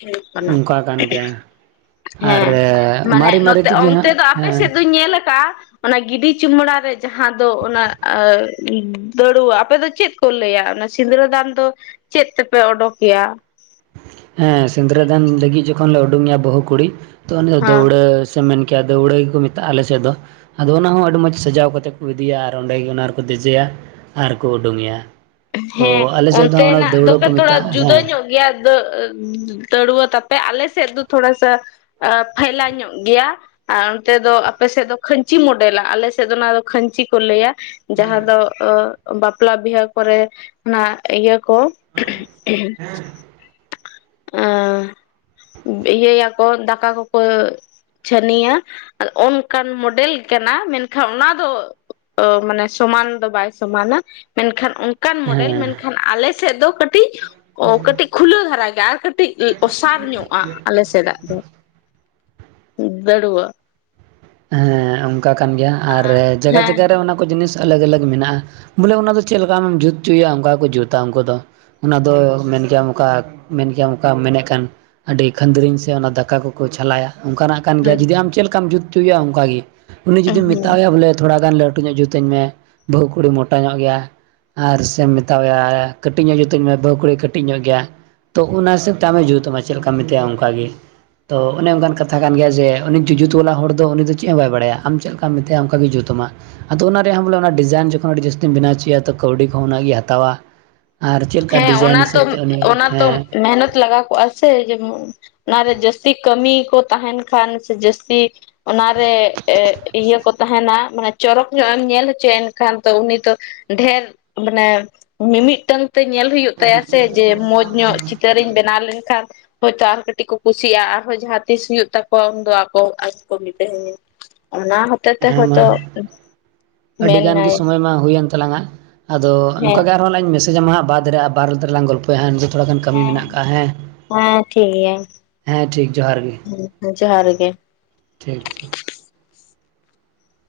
Speaker 1: ᱦᱩᱭᱩᱜ ᱠᱟᱱᱟ
Speaker 2: ᱚᱱᱠᱟ ᱠᱟᱱ ᱜᱮᱭᱟ
Speaker 1: [INAUDIBLE]
Speaker 2: ᱟᱨ
Speaker 1: ᱦᱮᱸ ᱢᱟᱱᱮ
Speaker 2: ᱢᱟᱨᱮ ᱢᱟᱨᱮ
Speaker 1: ᱱᱚᱛᱮ
Speaker 2: ᱛᱮᱜᱮ
Speaker 1: ᱚᱱᱛᱮ
Speaker 2: ᱦᱟᱸᱜ
Speaker 1: ᱫᱚ ᱟᱯᱮ
Speaker 2: ᱦᱮᱸ
Speaker 1: ᱥᱮᱫ ᱫᱚᱧ ᱧᱮᱞ ᱟᱠᱟᱜᱼᱟ ᱚᱱᱟ ᱜᱤᱰᱤ ᱪᱩᱢᱲᱟ ᱨᱮ ᱡᱟᱦᱟᱸ ᱫᱚ ᱚᱱᱟ ᱫᱟᱹᱲᱣᱟ ᱟᱯᱮ ᱫᱚ ᱪᱮᱫ ᱠᱚ ᱞᱟᱹᱭᱟ ᱚᱱᱟ ᱥᱤᱸᱫᱽᱨᱟᱹ ᱫᱟᱱ ᱫᱚ ᱪᱮᱫ ᱛᱮᱯᱮ ᱚᱰᱚᱠᱮᱭᱟ?
Speaker 2: ᱦᱮᱸ ᱥᱤᱸᱫᱽᱨᱟᱹ ᱫᱟᱱ ᱞᱟᱹᱜᱤᱫ ᱡᱚᱠᱷᱚᱱ ᱞᱮ ᱩᱰᱩᱝᱮᱭᱟ ᱵᱟᱹᱦᱩ ᱠᱩᱲᱤ ᱛᱚ ᱩᱱᱤ ᱫᱚ
Speaker 1: ᱦᱮᱸ
Speaker 2: ᱫᱟᱹᱣᱲᱟᱹ ᱪᱮᱢ ᱢᱮᱱ ᱠᱮᱭᱟ ᱫᱟᱹᱣᱲᱟᱹ ᱜᱮᱠᱚ ᱢᱤᱛᱟᱜᱼᱟ ᱟᱞᱮ ᱥᱮᱫ ᱫᱚ ᱾ ᱟᱫᱚ ᱚᱱᱟ ᱦᱚᱸ ᱟᱹᱰᱤ ᱢᱚᱸᱡᱽ ᱥᱟᱡᱟᱣ ᱠᱟᱛᱮᱫ ᱠᱚ ᱤᱫᱤᱭᱟ ᱟᱨ ᱚᱸᱰᱮ ᱜᱮ ᱚᱱᱟ ᱨᱮᱠᱚ ᱫᱮᱡᱮᱭᱟ ᱟᱨᱠᱚ ᱚᱰᱚᱝᱮᱭᱟ
Speaker 1: ᱦᱮᱸ ᱚᱱᱛᱮᱱᱟᱜ ᱫᱚᱠᱟ
Speaker 2: ᱠᱚ
Speaker 1: ᱛᱷᱚᱲᱟ
Speaker 2: ᱢᱮᱛᱟᱜᱼᱟ
Speaker 1: ᱡᱩᱫᱟᱹ
Speaker 2: ᱦᱮᱸ
Speaker 1: ᱧᱚᱜ ᱜᱮᱭᱟ ᱾ ᱫᱟᱹᱜᱼᱟ. ᱫᱟᱹᱲᱩᱣᱟᱹ ᱛᱟᱯᱮ ᱟᱞᱮ ᱥᱮᱫ ᱫᱚ ᱛᱷᱚᱲᱟᱥᱟ ᱟ ᱯᱷᱟᱭᱞᱟ ᱧᱚᱜ ᱜᱮᱭᱟ ᱟᱨ ᱚᱱᱛᱮ ᱫᱚ ᱟᱯᱮ ᱥᱮᱫ ᱫᱚ ᱠᱷᱟᱹᱧᱪᱤ ᱢᱚᱰᱮᱞᱟ, ᱟᱞᱮ ᱥᱮᱫ ᱫᱚ ᱚᱱᱟ ᱫᱚ ᱠᱷᱟᱹᱧᱪᱤ ᱠᱚ ᱞᱟᱹᱭᱟ ᱡᱟᱦᱟᱸ ᱫᱚ ᱵᱟᱯᱞᱟ ᱵᱤᱦᱟᱹ ᱠᱚᱨᱮ ᱚᱱᱟ ᱤᱭᱟᱹ ᱠᱚ [UNINTELLIGIBLE] ᱮᱻ ᱤᱭᱟᱹᱭᱟᱠᱚ ᱫᱟᱠᱟ ᱠᱚᱠᱚ ᱪᱷᱟᱹᱱᱤᱭᱟᱹ ᱟᱨ ᱚᱱᱠᱟᱱ ᱢᱚᱰᱮᱹᱞ ᱠᱟᱱᱟ ᱢᱮᱱᱠᱷᱟᱱ ᱚᱱᱟ ᱫᱚ ᱚ ᱢᱟᱱᱮ ᱥᱚᱢᱟᱱ ᱫᱚ ᱵᱟᱭ ᱥᱚᱢᱟᱱᱟ ᱢᱮᱱᱠᱷᱟᱱ ᱚᱱᱠᱟᱱ ᱢᱚᱰᱮᱞ
Speaker 2: ᱦᱮᱸ
Speaker 1: ᱢᱮᱱᱠᱷᱟᱱ ᱟᱞᱮᱥᱮᱫ ᱫᱚ ᱠᱟᱹᱴᱤᱡ ᱠᱟᱹᱴᱤᱡ ᱠᱷᱩᱞᱟᱹᱣ ᱫᱷᱟᱨᱟ ᱜᱮ ᱠᱟᱹᱴᱤᱡ ᱚᱥᱟᱨ ᱧᱚᱜᱼᱟ ᱟᱞᱮ ᱥᱮᱫᱟᱜ ᱫᱚ ᱫᱟᱹᱲᱩᱣᱟᱹ
Speaker 2: ᱦᱮᱸ ᱚᱱᱠᱟ ᱠᱟᱱ ᱜᱮᱭᱟ ᱟᱨ ᱡᱟᱜᱟ
Speaker 1: ᱦᱮᱸ
Speaker 2: ᱡᱟᱜᱟ ᱨᱮ ᱠᱩᱪ ᱡᱤᱱᱤᱥ ᱟᱞᱟᱜᱽ ᱟᱞᱟᱜᱽ ᱢᱮᱱᱟᱜᱼᱟ ᱵᱚᱞᱮ ᱚᱱᱟ ᱫᱚ ᱪᱮᱫ ᱞᱮᱠᱟ ᱟᱢᱮᱢ ᱡᱩᱛ ᱦᱚᱪᱚᱭᱟ ᱚᱱᱠᱟ ᱜᱮ ᱠᱚ ᱡᱩᱛᱟ ᱩᱱᱠᱩ ᱫᱚ ᱚᱱᱟ ᱫᱚ ᱢᱮᱱ ᱜᱮᱭᱟᱢ ᱚᱠᱟ ᱢᱮᱱ ᱜᱮᱭᱟᱢ ᱚᱠᱟᱢ ᱢᱮᱱᱮᱫ ᱠᱷᱟᱱ ᱟᱰᱤ ᱠᱷᱟᱸᱫᱽᱨᱤᱝ ᱥᱮ ᱚᱱᱟ ᱫᱟᱠᱟ ᱠᱚᱠᱚ ᱪᱷᱟᱞᱟᱭᱟ ᱚᱱᱠᱟᱱᱟᱜ ᱠᱟᱱ ᱜᱮᱭᱟ
Speaker 1: ᱦᱮᱸ
Speaker 2: ᱡᱩᱫᱤ ᱟᱢ ᱪᱮᱫ ᱞᱮᱠᱟᱢ ᱡᱩᱛ ᱦᱩᱪᱩᱭᱟ ᱚᱱᱠᱟ ᱜᱤ ᱩᱱᱤ ᱡᱩᱫᱤᱢ
Speaker 1: ᱦᱮᱸ
Speaker 2: ᱢᱮᱛᱟᱣᱟᱭᱟ ᱵᱚᱞᱮ ᱛᱷᱚᱲᱟ ᱜᱟᱱ ᱞᱟᱹᱴᱩ ᱧᱚᱜ ᱡᱩᱛ ᱢᱤᱛᱟᱹᱧ ᱢᱮ ᱵᱟᱹᱦᱩ ᱠᱩᱲᱤ ᱢᱚᱴᱟ ᱧᱚᱜ ᱜᱮᱭᱟ ᱟᱨ ᱥᱮᱢ ᱢᱮᱛᱟᱣᱟᱭᱟ ᱠᱟᱹᱴᱤᱡ ᱧᱚᱜ ᱡᱩᱛ ᱟᱹᱧ ᱢᱮ ᱵᱟᱹᱦᱩ ᱠᱩᱲᱤ ᱠᱟᱹᱴᱤᱡ ᱧᱚᱜ ᱜᱮᱭᱟ ᱛᱚ ᱩᱱᱟ ᱦᱤᱥᱟᱹᱵᱽ ᱛᱮ ᱟᱢᱮ ᱡᱩᱛ ᱟᱢᱟ ᱪᱮᱫ ᱞᱮᱠᱟᱢ ᱢᱮᱛᱟᱭᱟ ᱩᱝᱠᱟ ᱜᱮ ᱾ ᱛᱚ ᱚᱱᱮ ᱚᱱᱠᱟᱱ ᱠᱟᱛᱷᱟ ᱠᱟᱱ ᱜᱮᱭᱟ ᱡᱮ ᱩᱱᱤ ᱡᱩᱡᱩᱛ ᱵᱟᱞᱟ ᱦᱚᱲ ᱫᱚ ᱟᱫᱚ ᱩᱱᱤ ᱫᱚ ᱪᱮᱫ ᱦᱚᱸ ᱵᱟᱭ ᱵᱟᱲᱟᱭᱟ ᱟᱢ ᱪᱮᱫ ᱞᱮᱠᱟᱢ ᱢᱮᱛᱟᱭᱟ ᱚᱱᱠᱟ ᱜᱮᱭ ᱡᱩᱛ ᱟᱢᱟ ᱟᱫᱚ ᱚᱱᱟ ᱨᱮᱭᱟᱜ ᱦᱚᱸ ᱵᱚᱞᱮ ᱚᱱᱟ ᱰᱤᱡᱟᱭᱤᱱ ᱡᱚᱠᱷᱚᱱ ᱟᱹᱰᱤ ᱡᱟᱹᱥᱛᱤᱢ ᱵᱮᱱᱟᱣ ᱚᱪᱚᱮᱭᱟ ᱛᱚ ᱠᱟᱹᱣᱰᱤ ᱠᱚᱸᱦᱚᱸ ᱩᱱᱟᱹᱜ ᱜᱤ ᱦᱟᱛᱟᱣᱟ ᱟᱨ ᱪᱮᱫ ᱞᱮᱠᱟ
Speaker 1: ᱦᱮᱸ
Speaker 2: ᱰᱤᱡᱟᱭᱤᱱ
Speaker 1: ᱚᱱᱟ
Speaker 2: ᱦᱤᱥᱟᱹᱵ
Speaker 1: ᱛᱚᱢ
Speaker 2: ᱛᱮ ᱩᱱᱤ
Speaker 1: ᱚᱱᱟ ᱛᱚᱢ
Speaker 2: ᱦᱮᱸ
Speaker 1: ᱢᱮᱦᱱᱮᱛ ᱞᱟᱜᱟᱣ ᱠᱚᱜᱼᱟ ᱪᱮ ᱡᱮᱢᱚᱱ ᱞᱟᱦᱟᱨᱮ ᱡᱟᱹᱥᱛᱤ ᱠᱟᱹᱢᱤ ᱠᱚ ᱛᱟᱦᱮᱱ ᱠᱷᱟᱱ ᱥᱮ ᱡᱟᱹᱥᱛᱤ ᱚᱱᱟᱨᱮ ᱮᱜ ᱤᱭᱟᱹ ᱠᱚ ᱛᱟᱦᱮᱱᱟ ᱢᱟᱱᱮ ᱪᱚᱨᱚᱠ ᱧᱚᱜ ᱮᱢ ᱧᱮᱞ ᱦᱚᱪᱚᱭᱟ ᱮᱱᱠᱷᱟᱱ ᱛᱚ ᱩᱱᱤ ᱛᱚ ᱰᱷᱮᱨ ᱢᱟᱱᱮ ᱢᱤᱢᱤᱫᱴᱟᱹᱝ ᱛᱮ ᱧᱮᱞ ᱦᱩᱭᱩᱜ ᱛᱟᱭᱟ ᱥᱮ ᱡᱮ ᱢᱚᱸᱡᱽ ᱧᱚᱜ ᱪᱤᱛᱟᱹᱨᱤᱧ ᱵᱮᱱᱟᱣ ᱞᱮᱱᱠᱷᱟᱱ ᱦᱚᱭᱛᱚ ᱟᱨ ᱠᱟᱹᱴᱤᱡ ᱠᱚ ᱠᱩᱥᱤᱭᱟᱜᱼᱟ ᱟᱨᱦᱚᱸ ᱡᱟᱸᱦᱟᱸ ᱛᱤᱥ ᱦᱩᱭᱩᱜ ᱛᱟᱠᱚᱣᱟ ᱩᱱᱫᱚ ᱟᱠᱚ ᱟᱡ ᱠᱚ ᱢᱤᱛᱟᱹᱦᱟᱹᱭᱟᱹ ᱚᱱᱟ ᱦᱚᱸᱜ
Speaker 2: ᱦᱮᱸ ᱢᱟ ᱟᱹᱰᱤ ᱜᱟᱱ ᱜᱮ
Speaker 1: ᱢᱮᱱᱟᱭ
Speaker 2: ᱥᱚᱢᱚᱭ ᱢᱟ ᱦᱩᱭᱮᱱ ᱛᱟᱞᱟᱝᱟ ᱟᱫᱚ ᱱᱚᱝᱠᱟ
Speaker 1: ᱦᱮᱸ
Speaker 2: ᱜᱮ ᱟᱨᱦᱚᱸ ᱞᱟᱝ ᱢᱮᱥᱮᱡᱽ ᱟᱢᱟ ᱵᱟᱫᱽ ᱨᱮ ᱟᱨ ᱵᱟᱫᱽ ᱨᱮᱫᱚ ᱞᱟᱝ ᱜᱚᱞᱯᱚ ᱵᱟᱦᱮᱱ ᱡᱤ ᱛᱷᱚᱲᱟ ᱜᱟᱱ ᱠᱟᱹᱢᱤ
Speaker 1: ᱦᱮᱸ
Speaker 2: ᱢᱮᱱᱟᱜ ᱟᱠᱟᱜᱼᱟ ᱦᱮᱸ
Speaker 1: ᱦᱮᱸ ᱴᱷᱤᱠ ᱜᱮᱭᱟ
Speaker 2: ᱦᱮᱸ ᱴᱷᱤᱠ ᱡᱚᱦᱟᱨ ᱜᱮ
Speaker 1: ᱡᱚᱦᱟᱨ ᱜᱮ
Speaker 2: ᱴᱷᱤᱠ